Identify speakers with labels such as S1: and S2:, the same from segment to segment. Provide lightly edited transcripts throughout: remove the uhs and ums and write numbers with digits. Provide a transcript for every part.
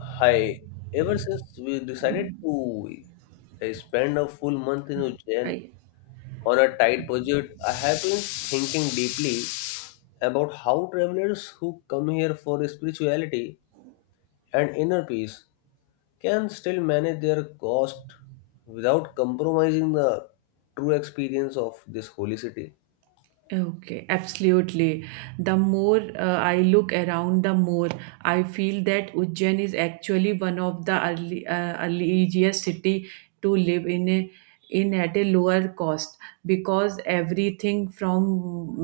S1: Hi, ever since we decided to spend a full month in Ujjain
S2: I
S1: on a tight budget, I have been thinking deeply about how travelers who come here for spirituality and inner peace can still manage their cost without compromising the true experience of this holy city.
S2: Okay, absolutely. The more I look around, the more I feel that Ujjain is actually one of the early, early easiest city to live in at a lower cost because everything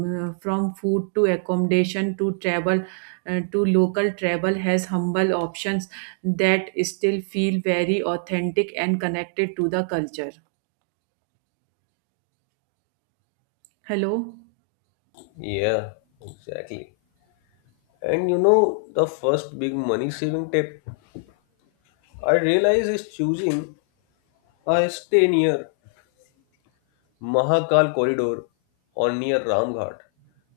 S2: from food to accommodation to travel to local travel has humble options that still feel very authentic and connected to the culture. Hello.
S1: Yeah, exactly. And the first big money saving tip I realize is choosing a stay near Mahakal corridor or near Ramghat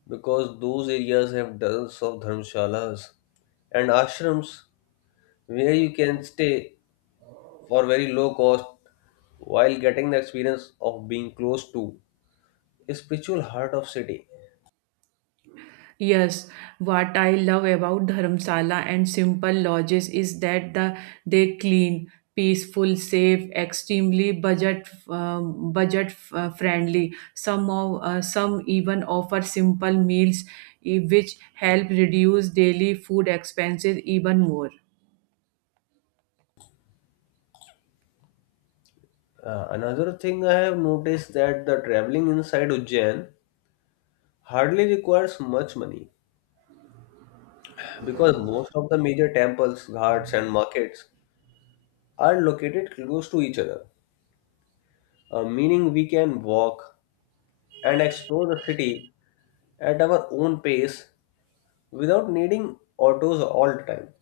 S1: because those areas have dozens of dharmshalas and ashrams where you can stay for very low cost while getting the experience of being close to a spiritual heart of city.
S2: Yes, what I love about Dharamsala and simple lodges is that they clean, peaceful, safe, extremely budget budget friendly. Some of some even offer simple meals, which help reduce daily food expenses even more.
S1: Another thing I have noticed that the traveling inside Ujjain hardly requires much money because most of the major temples, ghats and markets are located close to each other, meaning we can walk and explore the city at our own pace without needing autos all the time.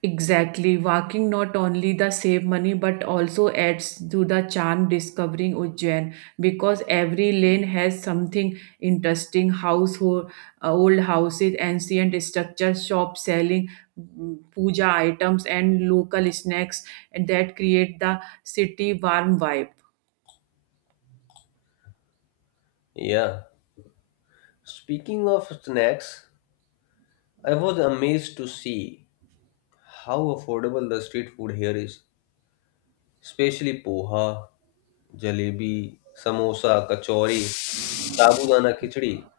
S2: Exactly. Walking not only the save money but also adds to the charm discovering Ujjain because every lane has something interesting household, old houses, ancient structures, shops selling, puja items and local snacks, and that create the city warm vibe.
S1: Yeah. Speaking of snacks, I was amazed to see how affordable the street food here is, especially poha, jalebi, samosa, kachori, sabudana khichdi,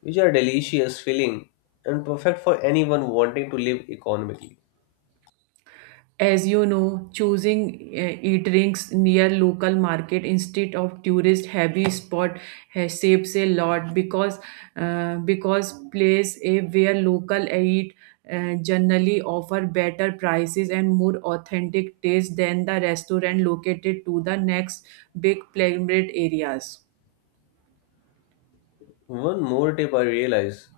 S1: which are delicious, filling, and perfect for anyone wanting to live economically.
S2: As you know, choosing eateries near local market instead of tourist heavy spot has saves a lot because place a where local eat generally offer better prices and more authentic taste than the restaurant located to the next big plate areas.
S1: One more tip I realize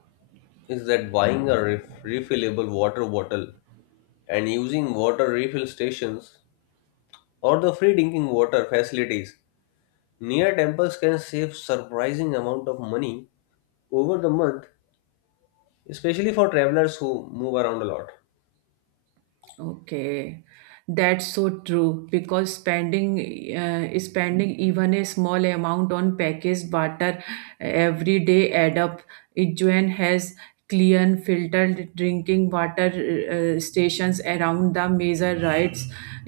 S1: is that buying a refillable water bottle and using water refill stations or the free drinking water facilities near temples can save surprising amount of money over the month, especially for travelers who move around a lot.
S2: Okay, that's so true because spending even a small amount on packaged butter every day add up. Ijuan has clean filtered drinking water stations around the major rites,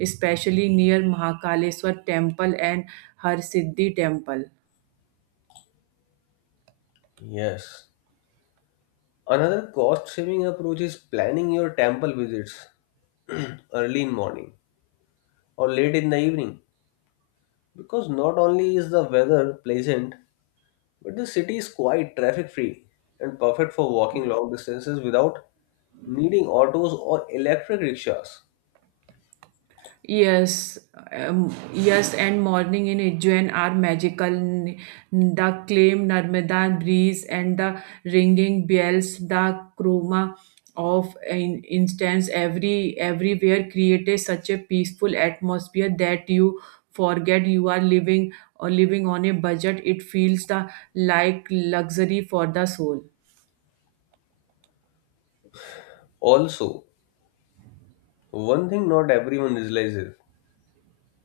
S2: especially near Mahakaleshwar temple and Har Siddhi temple.
S1: Yes, another cost saving approach is planning your temple visits early in morning or late in the evening because not only is the weather pleasant, but the city is quiet, traffic free, and perfect for walking long distances without needing autos or electric rickshaws.
S2: Yes, yes, and morning in Ujjain are magical. The calm Narmada breeze and the ringing bells, the chroma of in instance everywhere created such a peaceful atmosphere that you forget you are living or living on a budget. It feels the like luxury for the soul.
S1: Also, one thing not everyone realizes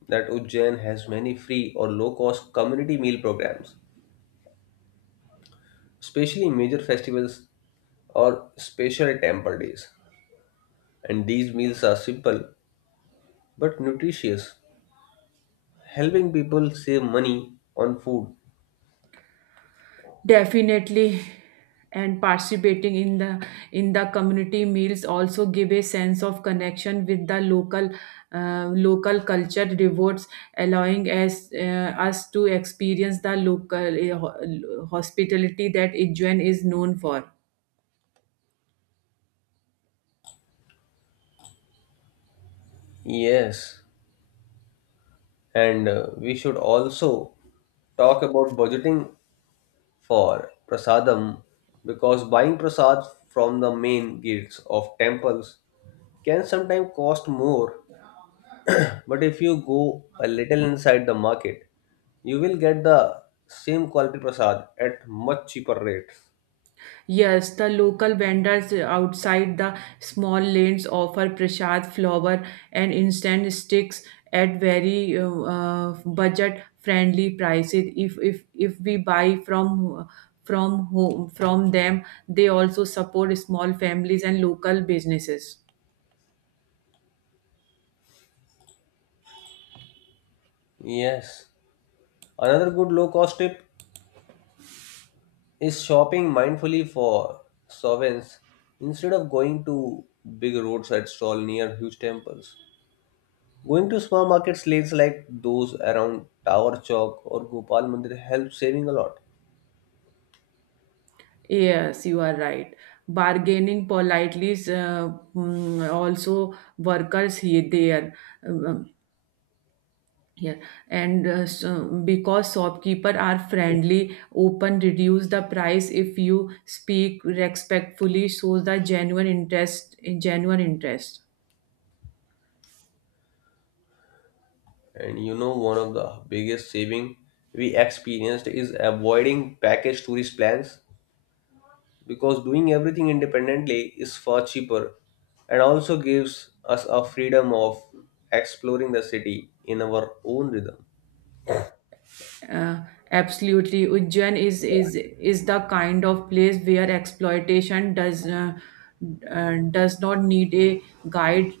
S1: that Ujjain has many free or low cost community meal programs, especially in major festivals or special temple days. And these meals are simple but nutritious, helping people save money on food.
S2: Definitely, and participating in the community meals also give a sense of connection with the local local culture rewards, allowing us to experience the local hospitality that Ijuan is known for.
S1: Yes, and we should also talk about budgeting for prasadam because buying prasad from the main gates of temples can sometimes cost more, but if you go a little inside the market you will get the same quality prasad at much cheaper rate.
S2: Yes, the local vendors outside the small lanes offer prasad flour and instant sticks at very budget-friendly prices. If we buy from them, they also support small families and local businesses.
S1: Yes, another good low cost tip is shopping mindfully for sovereigns instead of going to big roadside stall near huge temples. Going to small markets lanes like those around Tower Chowk or Gopal Mandir helps saving a lot.
S2: Yes, you are right. Bargaining politely is also workers here there. Uh, Yeah, and so because shopkeeper are friendly, open, reduce the price if you speak respectfully, shows the genuine interest.
S1: And one of the biggest saving we experienced is avoiding package tourist plans because doing everything independently is far cheaper and also gives us a freedom of exploring the city in our own rhythm.
S2: Uh, Absolutely, Ujjain is the kind of place where exploitation does not need a guide.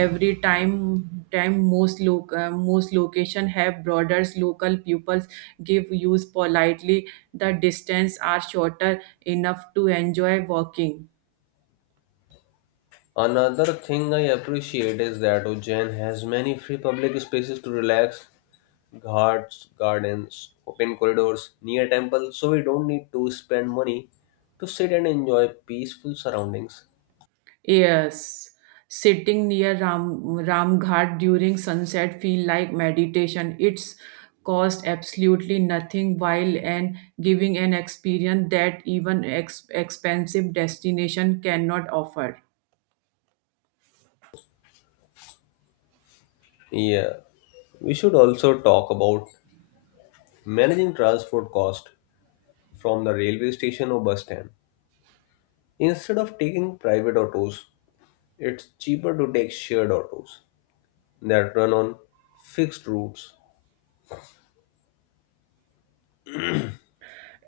S2: Every time, most loc most location have borders. Local pupils give use politely. The distance are shorter enough to enjoy walking.
S1: Another thing I appreciate is that Ujjain has many free public spaces to relax: ghats, gardens, open corridors near temples, so we don't need to spend money to sit and enjoy peaceful surroundings.
S2: Yes, sitting near Ramghat during sunset feel like meditation. It's cost absolutely nothing while and giving an experience that even expensive destination cannot offer.
S1: Yeah, we should also talk about managing transport cost from the railway station or bus stand. Instead of taking private autos, it's cheaper to take shared autos that run on fixed routes.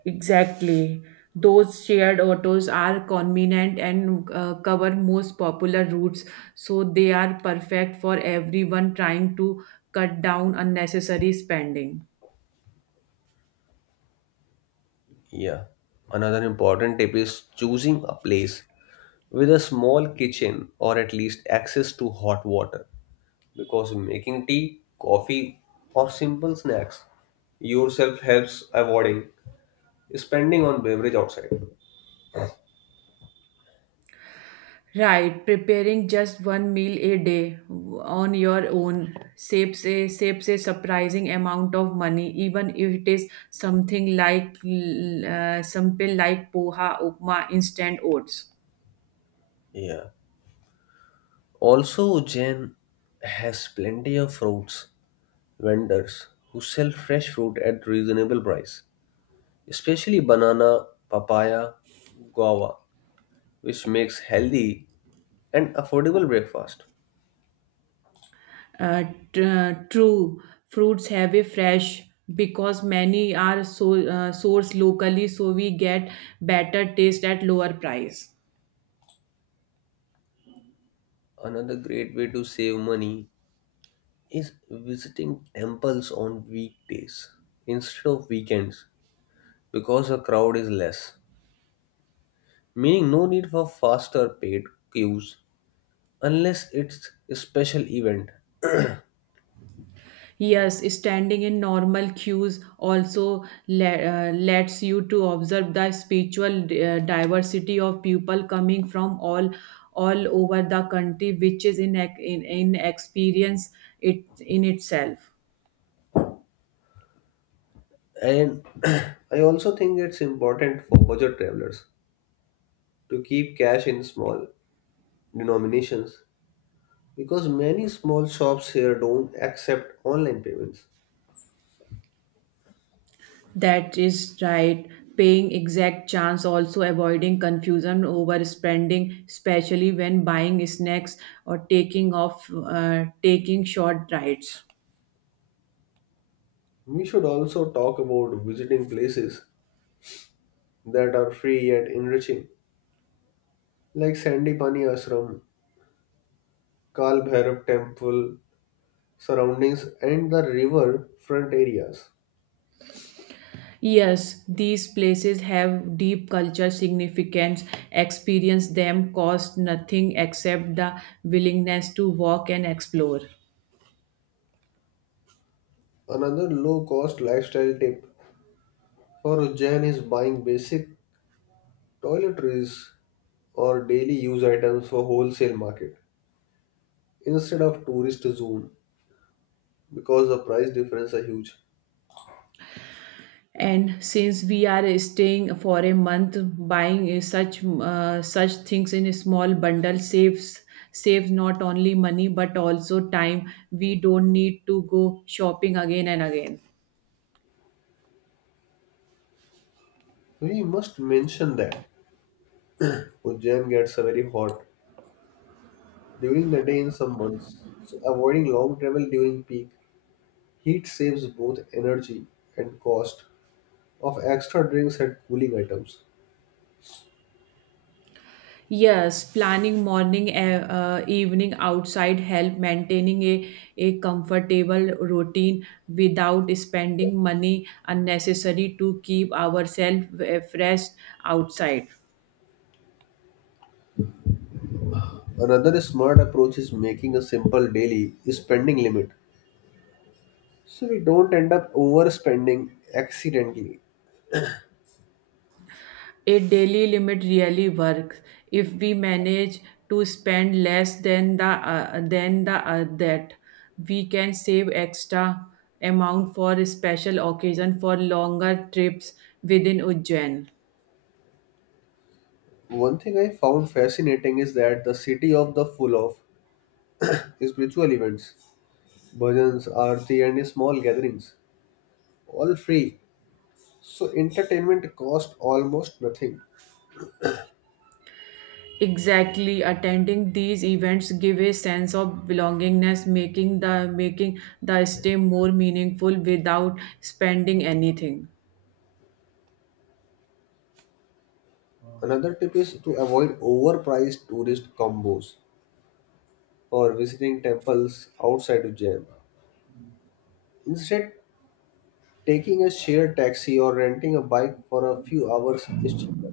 S2: Exactly. Those shared autos are convenient and cover most popular routes, so they are perfect for everyone trying to cut down unnecessary spending.
S1: Yeah. Another important tip is choosing a place with a small kitchen or at least access to hot water, because making tea, coffee, or simple snacks yourself helps avoiding spending on beverage outside.
S2: Right, preparing just one meal a day on your own saves a surprising amount of money, even if it is something something like poha, upma, instant oats.
S1: Yeah. Also, Jen has plenty of fruits vendors who sell fresh fruit at reasonable price, especially banana, papaya, guava, which makes healthy and affordable breakfast.
S2: Uh, True, fruits have a fresh because many are sourced locally, so we get better taste at lower price.
S1: Another great way to save money is visiting temples on weekdays instead of weekends because the crowd is less, meaning no need for faster paid queues unless it's a special event.
S2: Yes, standing in normal queues also lets you to observe the spiritual diversity of people coming from all over the country, which is in experience it in itself.
S1: And I also think it's important for budget travelers to keep cash in small denominations because many small shops here don't accept online payments.
S2: That is right. Paying exact chance, also avoiding confusion over spending, especially when buying snacks or taking short rides.
S1: We should also talk about visiting places that are free yet enriching, like Sandipani Ashram, Kal Bhairav Temple surroundings, and the riverfront areas.
S2: Yes, these places have deep cultural significance. Experience them cost nothing except the willingness to walk and explore.
S1: Another low cost lifestyle tip for Ujjain is buying basic toiletries or daily use items for wholesale market instead of tourist zone because the price difference are huge.
S2: And since we are staying for a month, buying such things in a small bundle saves not only money but also time. We don't need to go shopping again and again.
S1: We must mention that Ujjain gets very hot during the day in some months, so avoiding long travel during peak heat saves both energy and cost of extra drinks and cooling items.
S2: Yes, planning morning, evening outside help maintaining a comfortable routine without spending money unnecessary to keep ourselves fresh outside.
S1: Another smart approach is making a simple daily spending limit so we don't end up overspending accidentally.
S2: A daily limit really works if we manage to spend less than the that we can save extra amount for special occasion for longer trips within Ujjain.
S1: One thing I found fascinating is that the city of the full of spiritual events, bhajans, aarti, and small gatherings, all free. So entertainment cost almost nothing.
S2: Exactly, attending these events give a sense of belongingness, making the stay more meaningful without spending anything.
S1: Another tip is to avoid overpriced tourist combos or visiting temples outside of Jain. Instead, taking a shared taxi or renting a bike for a few hours is cheaper.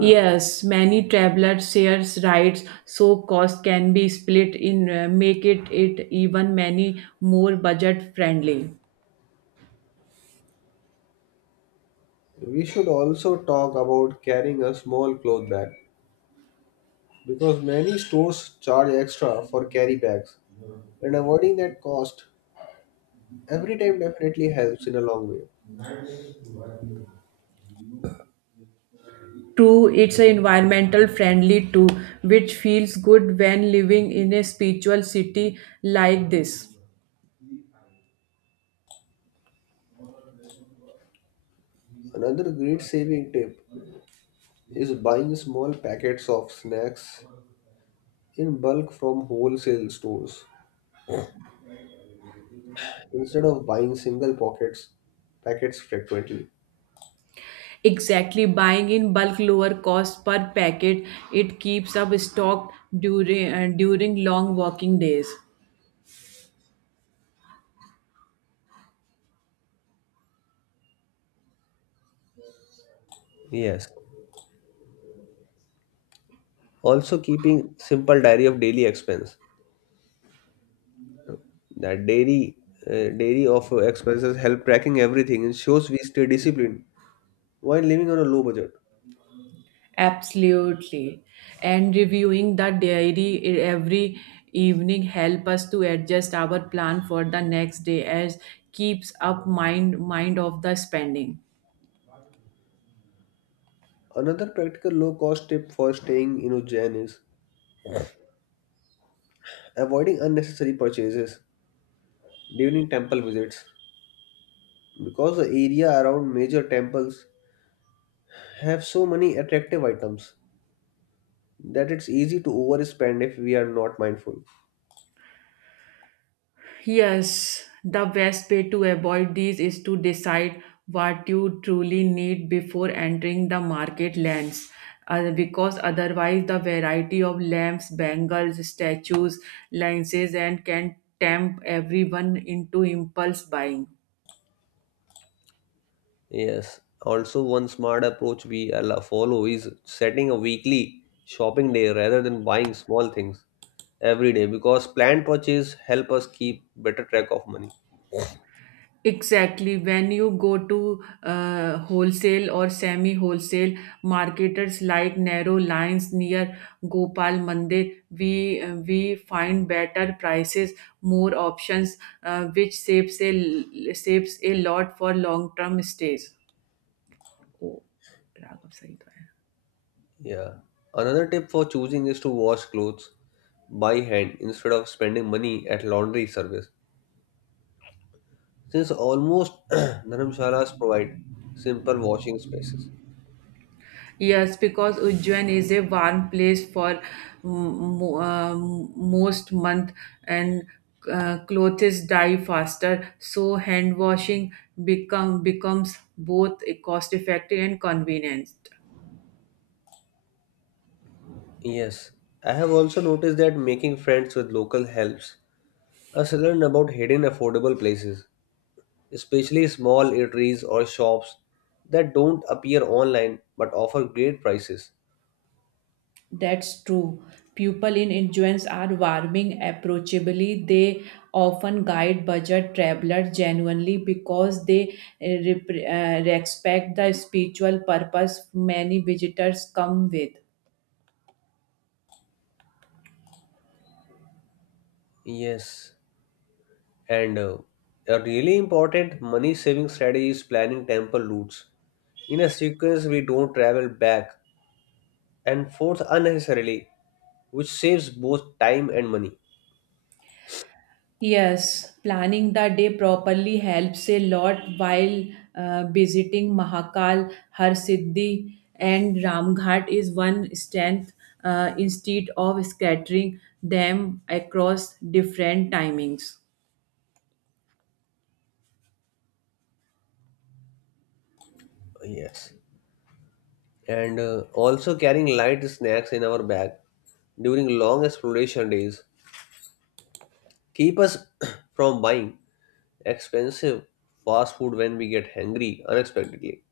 S2: Yes, many travelers shares rides, so cost can be split in make it even many more budget friendly.
S1: We should also talk about carrying a small cloth bag because many stores charge extra for carry bags and avoiding that cost every time definitely helps in a long way.
S2: True, it's a environmental friendly too, which feels good when living in a spiritual city like this.
S1: Another great saving tip is buying small packets of snacks in bulk from wholesale stores instead of buying single pockets packets frequently.
S2: Exactly, buying in bulk lower cost per packet. It keeps up stocked during long walking days.
S1: Yes. Also keeping simple diary of daily expense. That daily of expenses help tracking everything and shows we stay disciplined while living on a low budget.
S2: Absolutely. And reviewing the diary every evening help us to adjust our plan for the next day as keeps up mind of the spending.
S1: Another practical low cost tip for staying in Ujjain is avoiding unnecessary purchases during temple visits because the area around major temples have so many attractive items that it's easy to overspend if we are not mindful.
S2: Yes, the best way to avoid these is to decide what you truly need before entering the market lens. Because otherwise, the variety of lamps, bangles, statues, lenses, and can tempt everyone into impulse buying.
S1: Yes. Also, one smart approach we allow follow is setting a weekly shopping day rather than buying small things every day because planned purchase help us keep better track of money.
S2: Exactly. When you go to wholesale or semi wholesale marketers like narrow lines near Gopal Mandir, we find better prices, more options, which saves a lot for long term stays. Oh, Raghav, sahi to hai.
S1: Yeah. Another tip for choosing is to wash clothes by hand instead of spending money at laundry service since almost dharamshalas provide simple washing spaces.
S2: Yes, because Ujjain is a warm place for most month and clothes dry faster, so hand washing becomes both cost effective and convenient.
S1: Yes. I have also noticed that making friends with local helps us learn about hidden affordable places, especially small eateries or shops that don't appear online but offer great prices.
S2: That's true. People in influence are warming approachably. They often guide budget travelers genuinely because they respect the spiritual purpose many visitors come with.
S1: Yes, and a really important money saving strategy is planning temple routes. In a sequence, we don't travel back and forth unnecessarily, which saves both time and money.
S2: Yes, planning the day properly helps a lot while visiting Mahakal, Harsiddhi, and Ramghat is one strength instead of scattering them across different timings.
S1: Yes, and also carrying light snacks in our bag during long exploration days keep us from buying expensive fast food when we get hungry unexpectedly.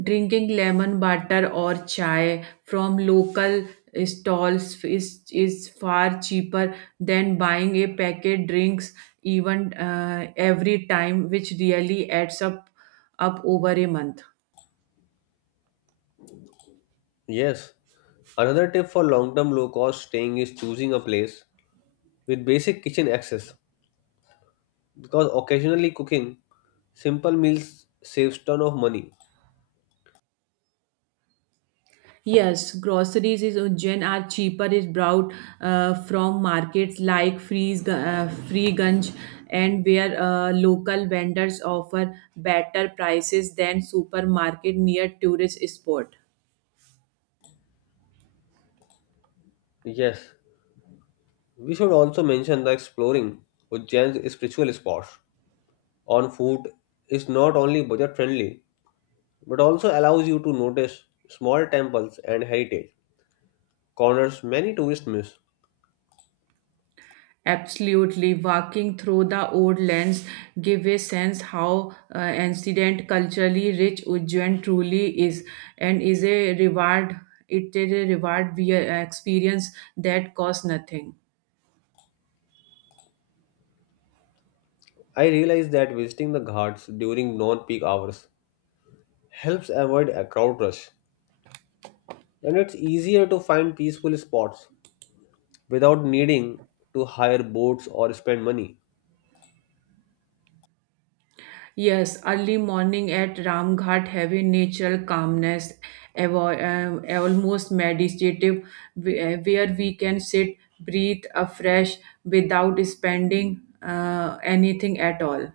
S2: Drinking lemon water or chai from local stalls is far cheaper than buying a packet drinks even every time, which really adds up over a month.
S1: Yes, another tip for long term low cost staying is choosing a place with basic kitchen access because occasionally cooking simple meals saves ton of money.
S2: Yes, groceries is gen are cheaper is brought from markets like Freeganj and where local vendors offer better prices than supermarket near tourist spot.
S1: Yes, we should also mention that exploring Ujjain's spiritual spots on foot is not only budget friendly but also allows you to notice small temples and heritage corners many tourists miss.
S2: Absolutely, walking through the old lands give a sense how ancient culturally rich Ujjain truly is, and is a reward. It is a reward via experience that costs nothing.
S1: I realized that visiting the ghats during non-peak hours helps avoid a crowd rush, and it's easier to find peaceful spots without needing to hire boats or spend money.
S2: Yes, early morning at Ramghat, heavy natural calmness, almost meditative, where we can sit, breathe afresh without spending anything at all.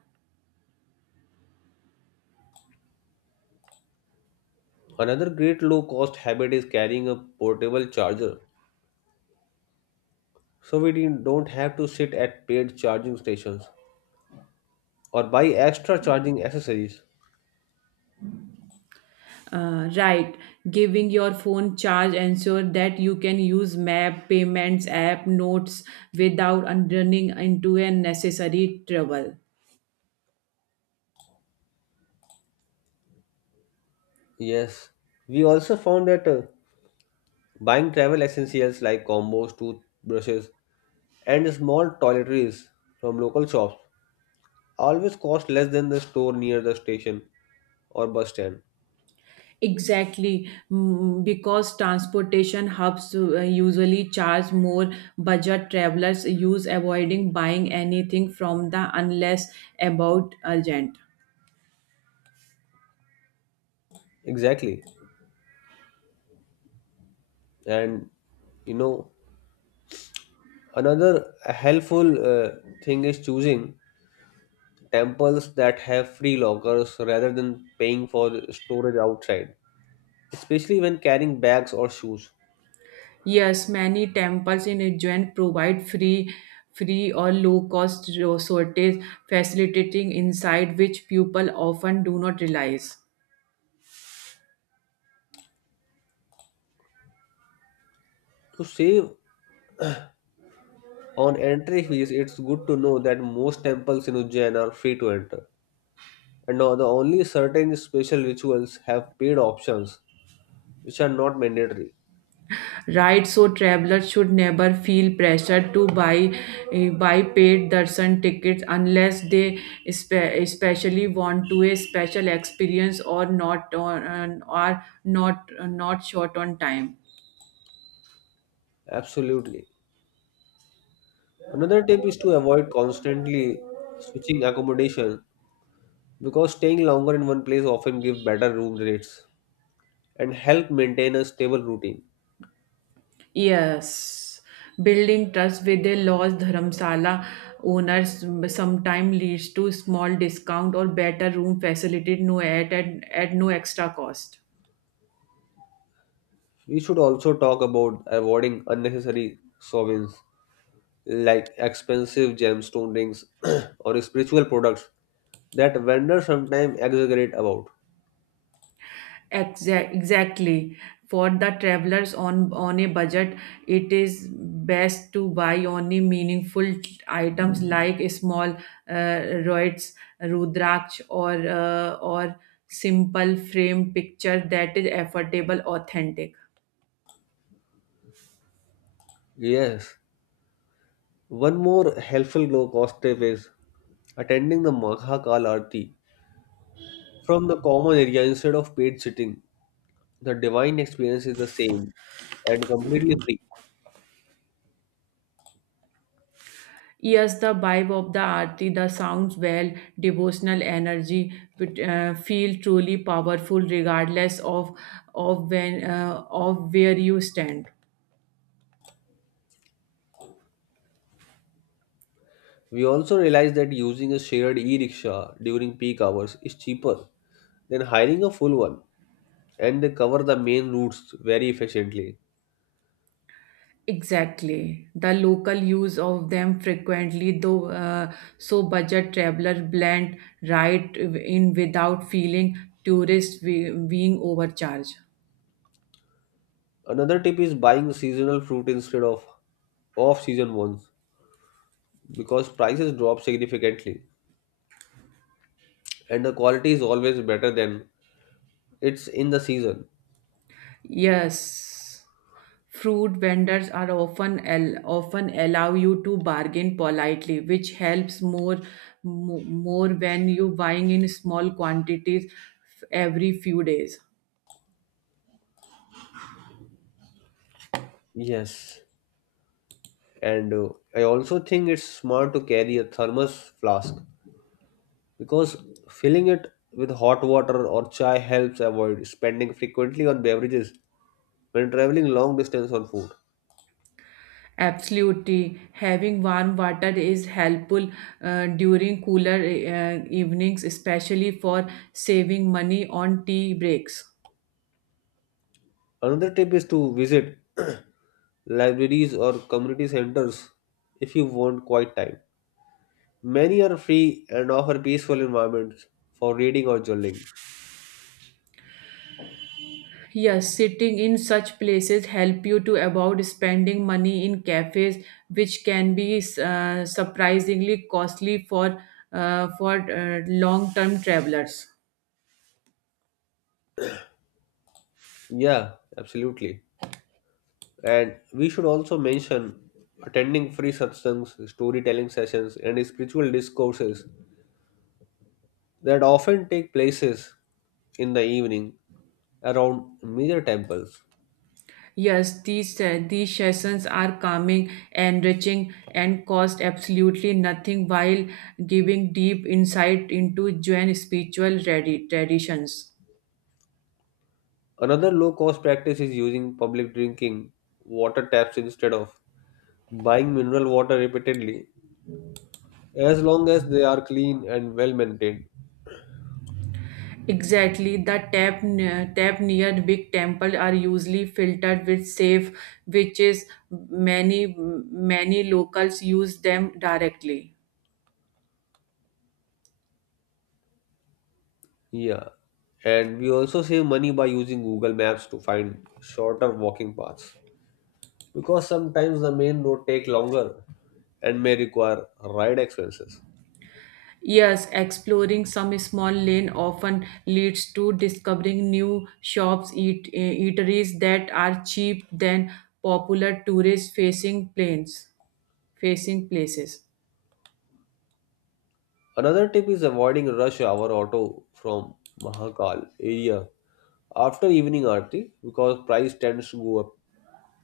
S1: Another great low-cost habit is carrying a portable charger, so we don't have to sit at paid charging stations or buy extra charging accessories.
S2: Right, giving your phone charge ensure that you can use map, payments app, notes without running into unnecessary trouble.
S1: Yes, we also found that buying travel essentials like combos, toothbrushes, and small toiletries from local shops always cost less than the store near the station or bus stand.
S2: Exactly, because transportation hubs usually charge more. Budget travelers use avoiding buying anything from the unless about urgent.
S1: Exactly. And you know, another helpful thing is choosing temples that have free lockers rather than paying for the storage outside, especially when carrying bags or shoes.
S2: Yes, many temples in Ujjain provide free or low cost resources, facilitating insight which people often do not realize.
S1: To save on entry fees, it's good to know that most temples in Ujjain are free to enter. And now the only certain special rituals have paid options, which are not mandatory.
S2: Right, so travelers should never feel pressured to buy buy paid darshan tickets unless they especially want to a special experience or not on or not short on time.
S1: Absolutely. Another tip is to avoid constantly switching accommodation because staying longer in one place often give better room rates and help maintain a stable routine.
S2: Yes, building trust with a lost dharmsala owners sometimes leads to small discount or better room facility no at no extra cost.
S1: We should also talk about avoiding unnecessary sovereigns like expensive gemstone rings or spiritual products that vendors sometimes exaggerate about.
S2: Exactly. For the travelers on a budget, it is best to buy only meaningful items like small uh, roids, rudraksh, or simple frame picture that is affordable, authentic.
S1: Yes, one more helpful low cost tip is attending the Maha Kal Aarti from the common area instead of paid sitting. The divine experience is the same and completely free.
S2: Yes, the vibe of the aarti, the sounds well, devotional energy, but, feel truly powerful regardless of when of where you stand.
S1: We also realized that using a shared e-rickshaw during peak hours is cheaper than hiring a full one, and they cover the main routes very efficiently.
S2: Exactly. The local use of them frequently, though, so budget traveler blend right in without feeling tourists being overcharged.
S1: Another tip is buying seasonal fruit instead of off-season ones because prices drop significantly and the quality is always better than it's in the season.
S2: Yes, fruit vendors are often often allow you to bargain politely, which helps more when you buying in small quantities every few days.
S1: Yes, and I also think it's smart to carry a thermos flask because filling it with hot water or chai helps avoid spending frequently on beverages when traveling long distance on food.
S2: Absolutely. Having warm water is helpful during cooler evenings, especially for saving money on tea breaks.
S1: Another tip is to visit libraries or community centers if you want quiet time. Many are free and offer peaceful environments for reading or journaling.
S2: Yes, sitting in such places help you to avoid spending money in cafes, which can be surprisingly costly for long-term travelers.
S1: Yeah, absolutely. And we should also mention attending free satsangs, storytelling sessions, and spiritual discourses that often take places in the evening around major temples.
S2: Yes, these sessions are calming, enriching, and cost absolutely nothing while giving deep insight into Jain spiritual traditions.
S1: Another low cost practice is using public drinking water taps instead of buying mineral water repeatedly, as long as they are clean and well maintained.
S2: Exactly, tap near big temple are usually filtered with safe, which is many locals use them directly.
S1: Yeah, and we also save money by using Google Maps to find shorter walking paths because sometimes the main road take longer and may require ride expenses.
S2: Yes, exploring some small lane often leads to discovering new shops, eateries that are cheap than popular facing places.
S1: Another tip is avoiding rush hour auto from Mahakal area after evening aarti because price tends to go up,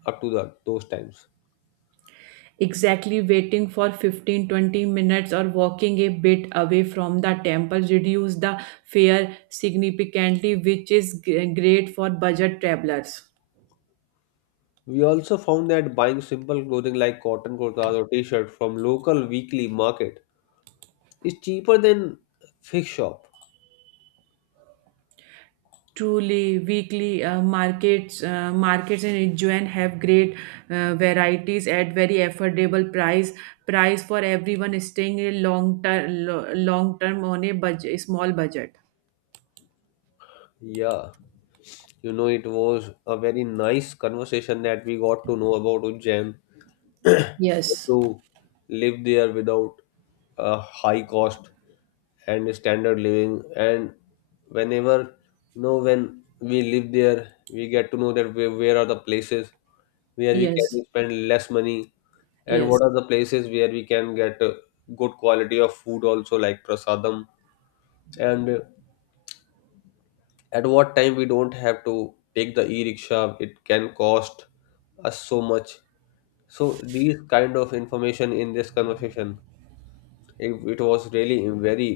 S1: up to those times.
S2: Exactly, waiting for 15-20 minutes or walking a bit away from the temple reduce the fare significantly, which is great for budget travelers.
S1: We also found that buying simple clothing like cotton kurtas or t-shirt from local weekly market is cheaper than fake shop.
S2: Truly, weekly markets in Ujjain have great varieties at very affordable price. Price for everyone staying long term on a budget, small budget.
S1: Yeah, it was a very nice conversation that we got to know about Ujjain, how
S2: Yes,
S1: to live there without a high cost and standard living. And whenever when we live there we get to know that where are the places where we
S2: yes,
S1: can spend less money, and
S2: yes.
S1: what are the places where we can get good quality of food also, like prasadam, and at what time we don't have to take the e-rickshaw it can cost us so much. So these kind of information in this conversation, it was really very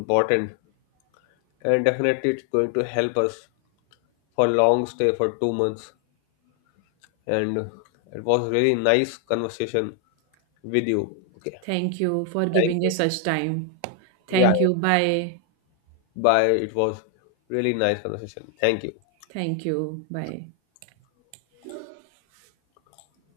S1: important, and definitely it's going to help us for long stay for 2 months. And it was really nice conversation with you. Okay,
S2: Thank you for
S1: thank
S2: giving
S1: you.
S2: us such time.
S1: Yeah,
S2: Thank you. Bye.
S1: bye. It was really nice conversation. Thank you.
S2: Thank you. Bye.